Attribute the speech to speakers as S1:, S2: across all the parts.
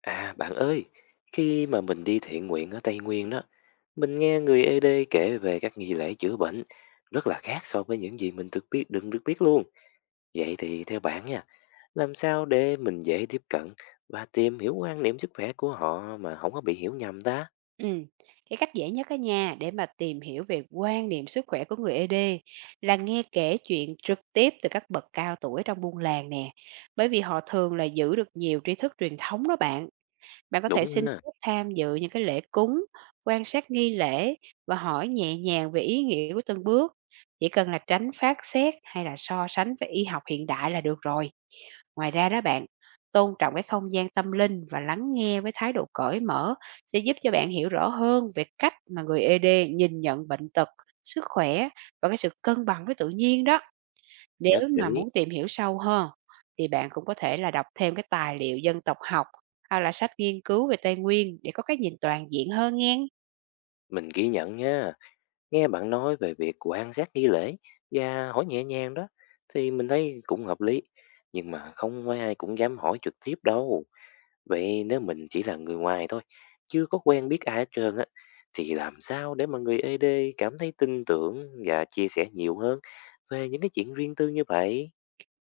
S1: À bạn ơi, khi mà mình đi thiện nguyện ở Tây Nguyên đó, mình nghe người ED kể về các nghi lễ chữa bệnh rất là khác so với những gì mình được biết đừng được biết luôn. Vậy thì theo bạn nha, làm sao để mình dễ tiếp cận và tìm hiểu quan niệm sức khỏe của họ mà không có bị hiểu nhầm ta?
S2: Ừm, cái cách dễ nhất á nhà để mà tìm hiểu về quan niệm sức khỏe của người ED là nghe kể chuyện trực tiếp từ các bậc cao tuổi trong buôn làng nè. Bởi vì họ thường là giữ được nhiều tri thức truyền thống đó bạn. Bạn có thể xin
S1: Đúng ha.
S2: phép tham dự những cái lễ cúng, quan sát nghi lễ và hỏi nhẹ nhàng về ý nghĩa của từng bước. Chỉ cần là tránh phát xét hay là so sánh với y học hiện đại là được rồi. Ngoài ra đó bạn, tôn trọng cái không gian tâm linh và lắng nghe với thái độ cởi mở sẽ giúp cho bạn hiểu rõ hơn về cách mà người ED nhìn nhận bệnh tật, sức khỏe và cái sự cân bằng với tự nhiên đó.
S1: Nhất
S2: Nếu mà
S1: trí,
S2: muốn tìm hiểu sâu hơn thì bạn cũng có thể là đọc thêm cái tài liệu dân tộc học hay là sách nghiên cứu về Tây Nguyên để có cái nhìn toàn diện hơn nghe.
S1: mình ghi nhận nha. Nghe bạn nói về việc quan sát nghi lễ và hỏi nhẹ nhàng đó thì mình thấy cũng hợp lý, nhưng mà không phải ai cũng dám hỏi trực tiếp đâu. Vậy nếu mình chỉ là người ngoài thôi, chưa có quen biết ai hết trơn á, thì làm sao để mà người ED cảm thấy tin tưởng và chia sẻ nhiều hơn về những cái chuyện riêng tư như vậy?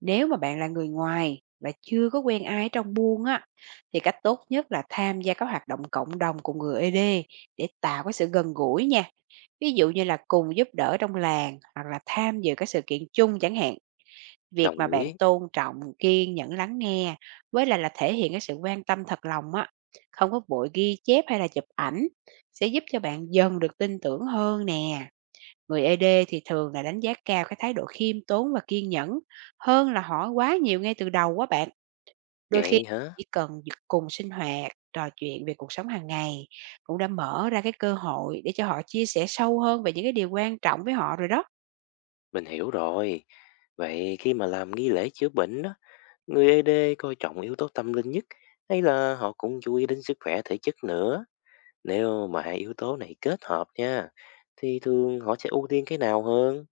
S2: Nếu mà bạn là người ngoài và chưa có quen ai trong buôn á thì cách tốt nhất là tham gia các hoạt động cộng đồng cùng người ED để tạo cái sự gần gũi nha. Ví dụ như là cùng giúp đỡ trong làng hoặc là tham dự các sự kiện chung chẳng hạn. Việc
S1: Đồng
S2: mà bạn
S1: ý.
S2: tôn trọng, kiên nhẫn lắng nghe với lại là thể hiện cái sự quan tâm thật lòng á, không có vội ghi chép hay là chụp ảnh sẽ giúp cho bạn dần được tin tưởng hơn nè. Người ED thì thường là đánh giá cao cái thái độ khiêm tốn và kiên nhẫn hơn là hỏi quá nhiều ngay từ đầu quá bạn. Đôi khi
S1: Vậy hả?
S2: chỉ cần cùng sinh hoạt, trò chuyện về cuộc sống hàng ngày cũng đã mở ra cái cơ hội để cho họ chia sẻ sâu hơn về những cái điều quan trọng với họ rồi đó.
S1: Mình hiểu rồi. Vậy khi mà làm nghi lễ chữa bệnh đó, người ED coi trọng yếu tố tâm linh nhất hay là họ cũng chú ý đến sức khỏe thể chất nữa? Nếu mà hai yếu tố này kết hợp nha, thì thường họ sẽ ưu tiên cái nào hơn?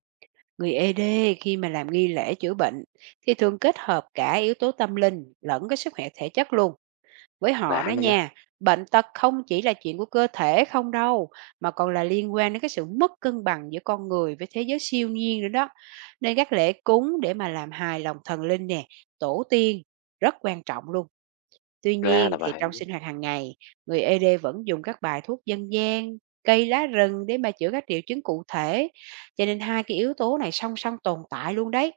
S2: Người ED khi mà làm nghi lễ chữa bệnh thì thường kết hợp cả yếu tố tâm linh lẫn cái sức khỏe thể chất luôn. Với họ
S1: Lạ
S2: đó
S1: là vậy?
S2: nha, bệnh tật không chỉ là chuyện của cơ thể không đâu, mà còn là liên quan đến cái sự mất cân bằng giữa con người với thế giới siêu nhiên nữa đó. Nên các lễ cúng để mà làm hài lòng thần linh nè, tổ tiên rất quan trọng luôn. Tuy
S1: Ra là
S2: nhiên thì
S1: vậy.
S2: trong sinh hoạt hàng ngày, người ED vẫn dùng các bài thuốc dân gian, cây lá rừng để mà chữa các triệu chứng cụ thể. Cho nên hai cái yếu tố này song song tồn tại luôn đấy.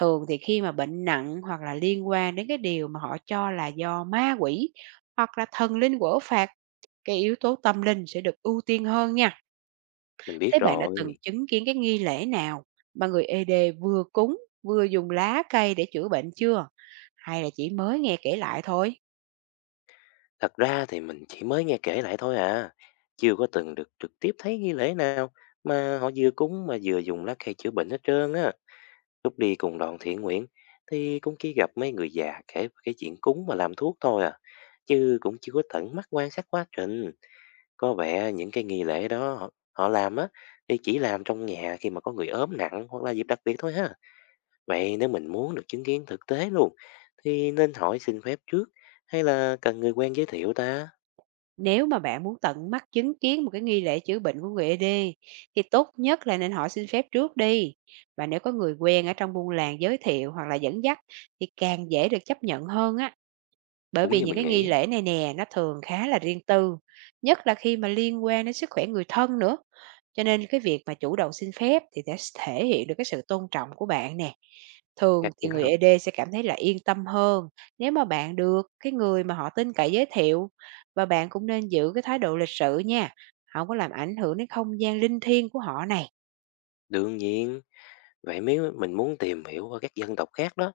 S2: Thường thì khi mà bệnh nặng hoặc là liên quan đến cái điều mà họ cho là do ma quỷ hoặc là thần linh quở phạt, cái yếu tố tâm linh sẽ được ưu tiên hơn nha.
S1: Mình biết
S2: Thế bạn đã từng
S1: rồi.
S2: chứng kiến cái nghi lễ nào mà người ED vừa cúng vừa dùng lá cây để chữa bệnh chưa? Hay là chỉ mới nghe kể lại thôi?
S1: Thật ra thì mình chỉ mới nghe kể lại thôi à, chưa có từng được trực tiếp thấy nghi lễ nào mà họ vừa cúng mà vừa dùng lá cây chữa bệnh hết trơn á. Lúc đi cùng đoàn thiện nguyện thì cũng chỉ gặp mấy người già kể về cái chuyện cúng mà làm thuốc thôi à, chứ cũng chưa có tận mắt quan sát quá trình. Có vẻ những cái nghi lễ đó họ làm á thì chỉ làm trong nhà khi mà có người ốm nặng hoặc là dịp đặc biệt thôi ha. Vậy nếu mình muốn được chứng kiến thực tế luôn thì nên hỏi xin phép trước hay là cần người quen giới thiệu ta?
S2: Nếu mà bạn muốn tận mắt chứng kiến một cái nghi lễ chữa bệnh của người AD thì tốt nhất là nên hỏi xin phép trước đi. Và nếu có người quen ở trong buôn làng giới thiệu hoặc là dẫn dắt thì càng dễ được chấp nhận hơn á. Bởi
S1: Đúng
S2: vì
S1: như
S2: những
S1: mình
S2: cái nghi
S1: nghĩ.
S2: lễ này nè nó thường khá là riêng tư, nhất là khi mà liên quan đến sức khỏe người thân nữa. Cho nên cái việc mà chủ động xin phép thì sẽ thể hiện được cái sự tôn trọng của bạn nè. Thường
S1: Chắc
S2: thì
S1: chắn
S2: người
S1: rồi.
S2: ED sẽ cảm thấy là yên tâm hơn nếu mà bạn được cái người mà họ tin cậy giới thiệu và bạn cũng nên giữ cái thái độ lịch sự nha, không có làm ảnh hưởng đến không gian linh thiêng của họ này.
S1: Đương nhiên. Vậy nếu mình muốn tìm hiểu ở các dân tộc khác đó,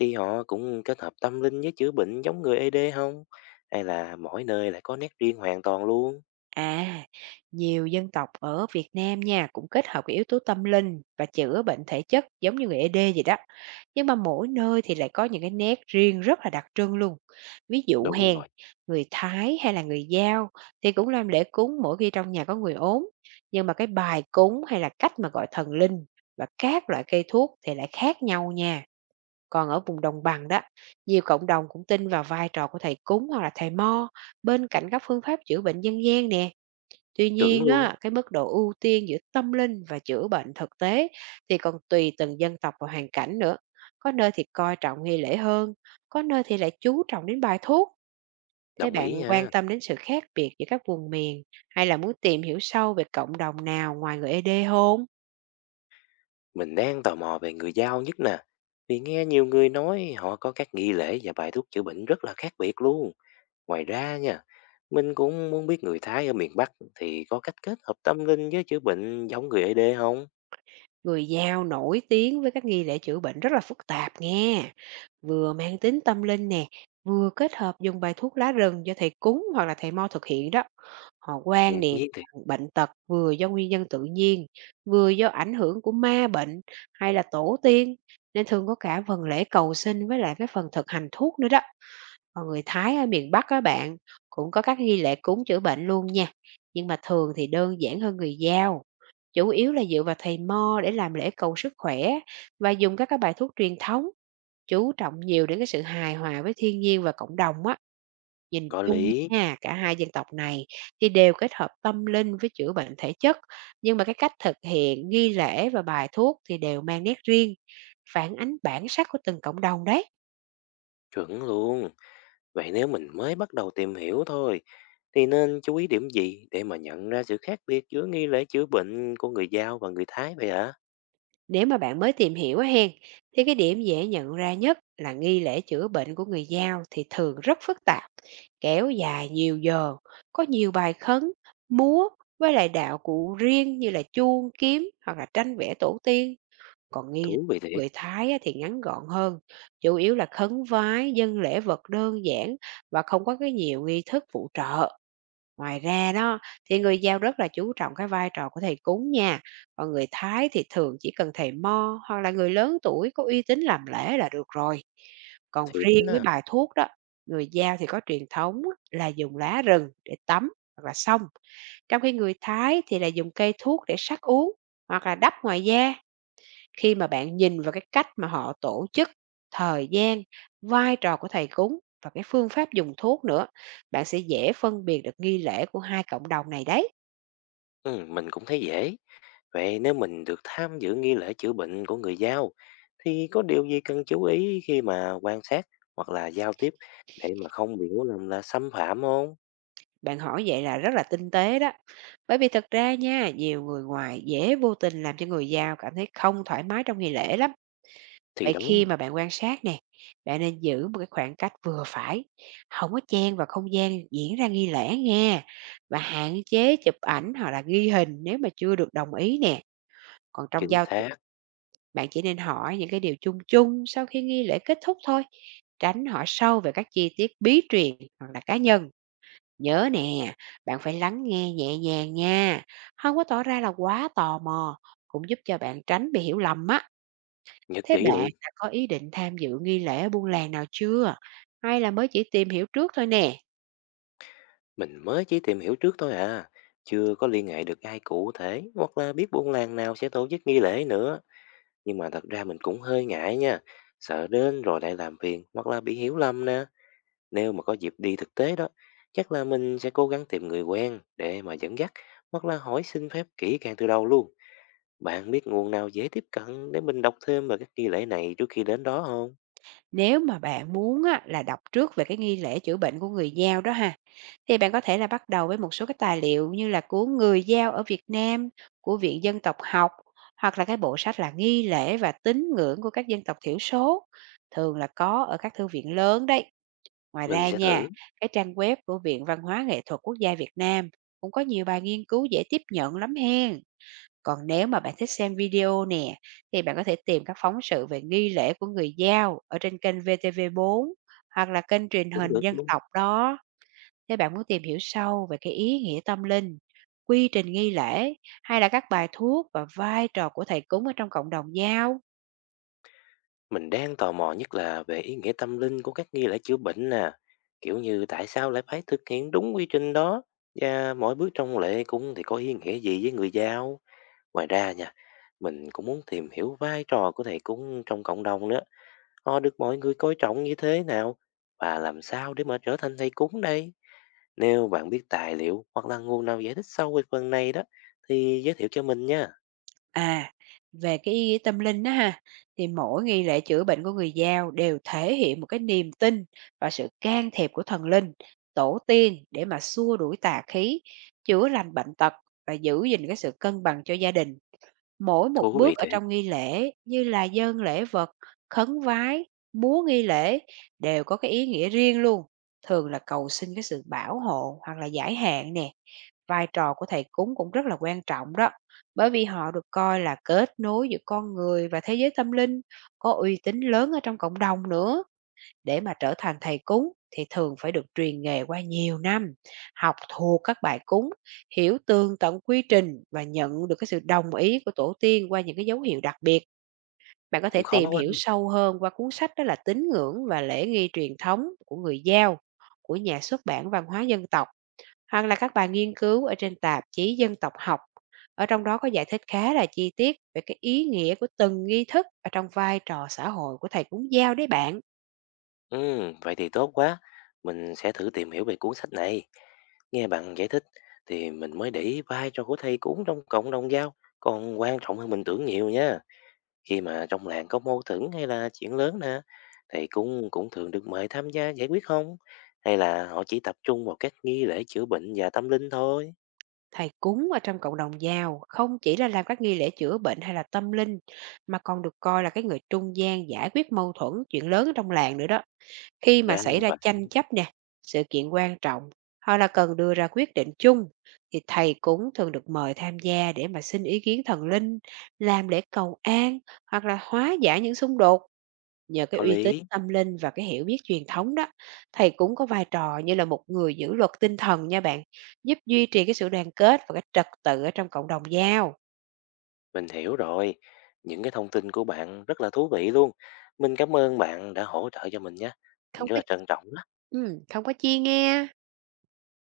S1: thì họ cũng kết hợp tâm linh với chữa bệnh giống người ED không? Hay là mỗi nơi lại có nét riêng hoàn toàn luôn?
S2: À, nhiều dân tộc ở Việt Nam nha cũng kết hợp cái yếu tố tâm linh và chữa bệnh thể chất giống như người ê đê vậy đó. Nhưng mà mỗi nơi thì lại có những cái nét riêng rất là đặc trưng luôn. Ví dụ
S1: Đúng
S2: hèn,
S1: rồi.
S2: người Thái hay là người Dao thì cũng làm lễ cúng mỗi khi trong nhà có người ốm. Nhưng mà cái bài cúng hay là cách mà gọi thần linh và các loại cây thuốc thì lại khác nhau nha. Còn ở vùng đồng bằng đó, nhiều cộng đồng cũng tin vào vai trò của thầy cúng hoặc là thầy mo bên cạnh các phương pháp chữa bệnh dân gian nè. Tuy
S1: Chuẩn
S2: nhiên
S1: luôn.
S2: á, cái mức độ ưu tiên giữa tâm linh và chữa bệnh thực tế thì còn tùy từng dân tộc và hoàn cảnh nữa. Có nơi thì coi trọng nghi lễ hơn, có nơi thì lại chú trọng đến bài thuốc. Thế
S1: Đồng
S2: bạn
S1: ý
S2: quan
S1: nha.
S2: tâm đến sự khác biệt giữa các vùng miền hay là muốn tìm hiểu sâu về cộng đồng nào ngoài người ED không?
S1: Mình đang tò mò về người Dao nhất nè. Vì nghe nhiều người nói họ có các nghi lễ và bài thuốc chữa bệnh rất là khác biệt luôn. Ngoài ra nha, mình cũng muốn biết người Thái ở miền Bắc thì có cách kết hợp tâm linh với chữa bệnh giống người ED không?
S2: Người Dao nổi tiếng với các nghi lễ chữa bệnh rất là phức tạp nghe. Vừa mang tính tâm linh nè, vừa kết hợp dùng bài thuốc lá rừng do thầy cúng hoặc là thầy mo thực hiện đó. Họ quan
S1: Ngạc
S2: niệm
S1: nhiên thiệt.
S2: rằng bệnh tật vừa do nguyên nhân tự nhiên, vừa do ảnh hưởng của ma bệnh hay là tổ tiên, nên thường có cả phần lễ cầu sinh với lại cái phần thực hành thuốc nữa đó. Còn người Thái ở miền Bắc các bạn cũng có các nghi lễ cúng chữa bệnh luôn nha, nhưng mà thường thì đơn giản hơn người Dao. Chủ yếu là dựa vào thầy mo để làm lễ cầu sức khỏe và dùng các cái bài thuốc truyền thống. Chú trọng nhiều đến cái sự hài hòa với thiên nhiên và cộng đồng á. Nhìn
S1: Có
S2: chung
S1: lý.
S2: nha, cả hai dân tộc này thì đều kết hợp tâm linh với chữa bệnh thể chất, nhưng mà cái cách thực hiện nghi lễ và bài thuốc thì đều mang nét riêng, phản ánh bản sắc của từng cộng đồng đấy.
S1: Chuẩn luôn. Vậy nếu mình mới bắt đầu tìm hiểu thôi, thì nên chú ý điểm gì để mà nhận ra sự khác biệt giữa nghi lễ chữa bệnh của người Dao và người Thái vậy hả?
S2: Nếu mà bạn mới tìm hiểu á hen, thì cái điểm dễ nhận ra nhất là nghi lễ chữa bệnh của người Dao thì thường rất phức tạp, kéo dài nhiều giờ, có nhiều bài khấn, múa với lại đạo cụ riêng như là chuông, kiếm hoặc là tranh vẽ tổ tiên. Còn nghi lễ
S1: Thú vị
S2: của
S1: thiệt.
S2: người Thái á thì ngắn gọn hơn, chủ yếu là khấn vái, dân lễ vật đơn giản và không có cái nhiều nghi thức phụ trợ. Ngoài ra đó, thì người Dao rất là chú trọng cái vai trò của thầy cúng nha, còn người Thái thì thường chỉ cần thầy mo hoặc là người lớn tuổi có uy tín làm lễ là được rồi. Còn
S1: Thiệt
S2: riêng với
S1: á.
S2: bài thuốc đó, người Dao thì có truyền thống á, là dùng lá rừng để tắm hoặc là xông, trong khi người Thái thì là dùng cây thuốc để sắc uống hoặc là đắp ngoài da. Khi mà bạn nhìn vào cái cách mà họ tổ chức, thời gian, vai trò của thầy cúng và cái phương pháp dùng thuốc nữa, bạn sẽ dễ phân biệt được nghi lễ của hai cộng đồng này đấy.
S1: Ừ, mình cũng thấy dễ. Vậy nếu mình được tham dự nghi lễ chữa bệnh của người Dao, thì có điều gì cần chú ý khi mà quan sát hoặc là giao tiếp để mà không bị hiểu lầm là xâm phạm không?
S2: Bạn hỏi vậy là rất là tinh tế đó. Bởi vì thật ra nha, nhiều người ngoài dễ vô tình làm cho người giao cảm thấy không thoải mái trong nghi lễ lắm.
S1: Thì
S2: Vậy
S1: đúng.
S2: khi mà bạn quan sát nè, bạn nên giữ một cái khoảng cách vừa phải, không có chen vào không gian diễn ra nghi lễ nghe và hạn chế chụp ảnh hoặc là ghi hình nếu mà chưa được đồng ý nè. Còn trong
S1: Chính
S2: giao tiếp,
S1: xác.
S2: bạn chỉ nên hỏi những cái điều chung chung sau khi nghi lễ kết thúc thôi, tránh hỏi sâu về các chi tiết bí truyền hoặc là cá nhân. Nhớ nè, bạn phải lắng nghe nhẹ nhàng nha, không có tỏ ra là quá tò mò, cũng giúp cho bạn tránh bị hiểu lầm á.
S1: Nhất
S2: Thế
S1: trí
S2: bạn
S1: luôn.
S2: đã có ý định tham dự nghi lễ ở buôn làng nào chưa? Hay là mới chỉ tìm hiểu trước thôi nè?
S1: Mình mới chỉ tìm hiểu trước thôi à, chưa có liên hệ được ai cụ thể hoặc là biết buôn làng nào sẽ tổ chức nghi lễ nữa. Nhưng mà thật ra mình cũng hơi ngại nha, sợ đến rồi lại làm phiền hoặc là bị hiểu lầm nè. Nếu mà có dịp đi thực tế đó, chắc là mình sẽ cố gắng tìm người quen để mà dẫn dắt hoặc là hỏi xin phép kỹ càng từ đầu luôn. Bạn biết nguồn nào dễ tiếp cận để mình đọc thêm về các nghi lễ này trước khi đến đó không?
S2: Nếu mà bạn muốn á, là đọc trước về cái nghi lễ chữa bệnh của người Dao đó ha, thì bạn có thể là bắt đầu với một số cái tài liệu như là Cuốn Người Dao ở Việt Nam của Viện Dân tộc học hoặc là cái bộ sách là Nghi lễ và tín ngưỡng của các dân tộc thiểu số, thường là có ở các thư viện lớn đấy. Ngoài
S1: Mình
S2: ra
S1: sẽ thử.
S2: nha, cái trang web của Viện Văn hóa Nghệ thuật Quốc gia Việt Nam cũng có nhiều bài nghiên cứu dễ tiếp nhận lắm hen. Còn nếu mà bạn thích xem video nè, thì bạn có thể tìm các phóng sự về nghi lễ của người Dao ở trên kênh VTV4 hoặc là kênh truyền
S1: Cũng
S2: hình
S1: được
S2: dân
S1: luôn.
S2: tộc đó, nếu bạn muốn tìm hiểu sâu về cái ý nghĩa tâm linh, quy trình nghi lễ hay là các bài thuốc và vai trò của thầy cúng ở trong cộng đồng Dao.
S1: Mình đang tò mò nhất là về ý nghĩa tâm linh của các nghi lễ chữa bệnh nè. Kiểu như tại sao lại phải thực hiện đúng quy trình đó? Và mỗi bước trong lễ cúng thì có ý nghĩa gì với người giao? Ngoài ra nha, mình cũng muốn tìm hiểu vai trò của thầy cúng trong cộng đồng nữa. Họ được mọi người coi trọng như thế nào? Và làm sao để mà trở thành thầy cúng đây? Nếu bạn biết tài liệu hoặc là nguồn nào giải thích sâu về phần này đó, thì giới thiệu cho mình nha.
S2: À, về cái ý nghĩa tâm linh đó ha, thì mỗi nghi lễ chữa bệnh của người Dao đều thể hiện một cái niềm tin và sự can thiệp của thần linh, tổ tiên để mà xua đuổi tà khí, chữa lành bệnh tật và giữ gìn cái sự cân bằng cho gia đình. Mỗi một
S1: Thú vị
S2: bước ở
S1: thế.
S2: trong nghi lễ như là dâng lễ vật, khấn vái, múa nghi lễ đều có cái ý nghĩa riêng luôn, thường là cầu xin cái sự bảo hộ hoặc là giải hạn nè. Vai trò của thầy cúng cũng rất là quan trọng đó, bởi vì họ được coi là kết nối giữa con người và thế giới tâm linh, có uy tín lớn ở trong cộng đồng nữa. Để mà trở thành thầy cúng thì thường phải được truyền nghề qua nhiều năm, học thuộc các bài cúng, hiểu tường tận quy trình và nhận được cái sự đồng ý của tổ tiên qua những cái dấu hiệu đặc biệt. Bạn có thể
S1: Cũng khó
S2: tìm
S1: quá.
S2: hiểu sâu hơn qua cuốn sách đó là Tín ngưỡng và lễ nghi truyền thống của người Dao của nhà xuất bản Văn hóa dân tộc hoặc là các bài nghiên cứu ở trên tạp chí dân tộc học, ở trong đó có giải thích khá là chi tiết về cái ý nghĩa của từng nghi thức ở trong vai trò xã hội của thầy cúng giao đấy bạn.
S1: Ừ, vậy thì tốt quá. Mình sẽ thử tìm hiểu về cuốn sách này. Nghe bạn giải thích thì mình mới để ý vai trò của thầy cúng trong cộng đồng giao còn quan trọng hơn mình tưởng nhiều nha. Khi mà trong làng có mâu thuẫn hay là chuyện lớn nè, thầy cúng cũng thường được mời tham gia giải quyết không? Hay là họ chỉ tập trung vào các nghi lễ chữa bệnh và tâm linh thôi?
S2: Thầy cúng ở trong cộng đồng Dao không chỉ là làm các nghi lễ chữa bệnh hay là tâm linh mà còn được coi là cái người trung gian giải quyết mâu thuẫn chuyện lớn ở trong làng nữa đó. Khi mà
S1: Ra
S2: xảy
S1: là
S2: ra
S1: vậy.
S2: tranh chấp nè, sự kiện quan trọng hoặc là cần đưa ra quyết định chung thì thầy cúng thường được mời tham gia để mà xin ý kiến thần linh, làm lễ cầu an hoặc là hóa giải những xung đột. Nhờ cái
S1: Có
S2: uy tín
S1: lý,
S2: tâm linh và cái hiểu biết truyền thống đó, thầy cũng có vai trò như là một người giữ luật tinh thần nha bạn, giúp duy trì cái sự đoàn kết và cái trật tự ở trong cộng đồng giao.
S1: mình hiểu rồi. Những cái thông tin của bạn rất là thú vị luôn. Mình cảm ơn bạn đã hỗ trợ cho mình nhé. Mình
S2: Không
S1: rất
S2: có
S1: là trân trọng đó.
S2: không có chia nghe.